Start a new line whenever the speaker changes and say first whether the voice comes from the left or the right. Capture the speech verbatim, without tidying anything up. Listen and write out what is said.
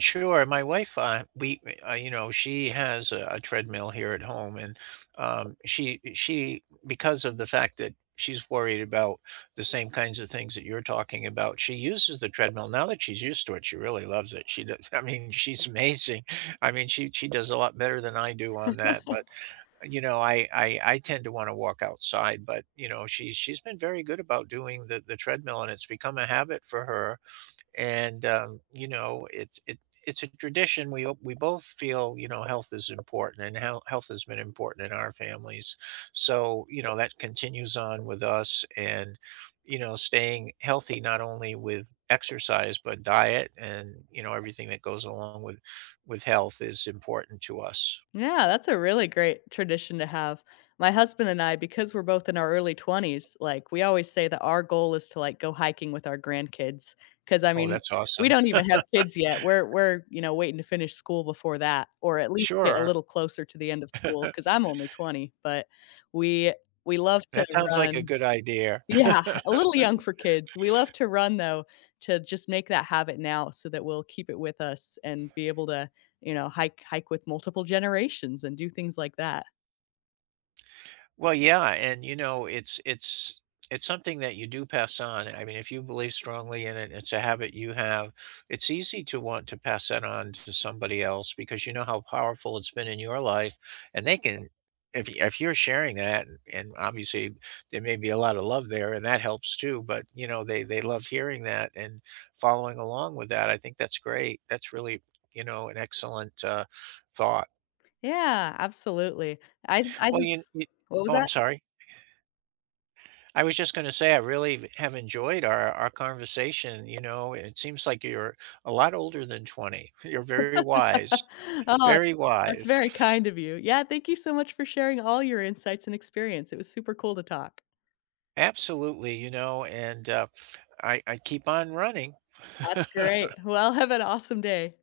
right: Sure, my wife, uh we me uh, you know, she has a a treadmill here at home, and, um, she eh, she because of the fact that she's worried about the same kinds of things that you're talking about, she uses the treadmill now that she's used to it, she really loves it, she does I mean, she's amazing. I mean, she she does a lot better than I do on that, but, uh, you know, I I I tend to wanna walk outside, but, you know, she's she's been very good about doing the the treadmill and it's become a habit for her, and, um, you know, it's it it's a tradition we o we both feel, you know, health is important and how health has been important in our families. So, you know, that continues on with us, and, you know, staying healthy not only with exercise, but diet and, you know, everything that goes along with with health is important to us.
left: Yeah, that's a really great tradition to have. My husband and I because we're both in our early twenties, like, we always say that our goal is to, like, go hiking with our grandkids, 'cause, I
right: Oh,
left: mean,
right: that's
left: we
right: awesome.
left: don't even have kids yet, we're we're, you know, waiting to finish school before that, or at least get a
right: Sure.
left: little closer to the end of school, 'cause I'm only twenty, but we we love to
right: That sounds like a
left: run
right: good idear.
left: Yeah, a little young for kids. We love to run though, to just make that habit now, so that we'll keep it with us, and be able to, you know, hike hike with multiple generations and do things like that.
right: Well, yeah, and, you know, it's it's it's something that you do pass on, I mean, if you believe strongly in it, it's a habit you have, it's easy to want to pass that on to somebody else because you know how powerful it's been in your life, and they can if y if you're sharing that, and, obviously, there may be a lotta love there, and that helps too, but, you know, they they love hearing that and following along with that, I think that's great. That's really, you know, an excellent, uh, thought.
left: Yeah. Absolutely. I th I
right: Well, you in
left: just
right: i
left: What was
right: Oh, I'm
left: that?
right: sorry I was just gonna say I really v have enjoyed our our conversation, you know, it seems like you're a lot older than twenty. You're very wise.
left: Aw,
right: Very
left: that's
right: wise.
left: very kind of you. Yeah, thank you so much for sharing all your insights and experience; it was super cool to talk.
right: Absolutely, you know, and, uh, I I keep on running.
left: That's great. Well, have an awesome day.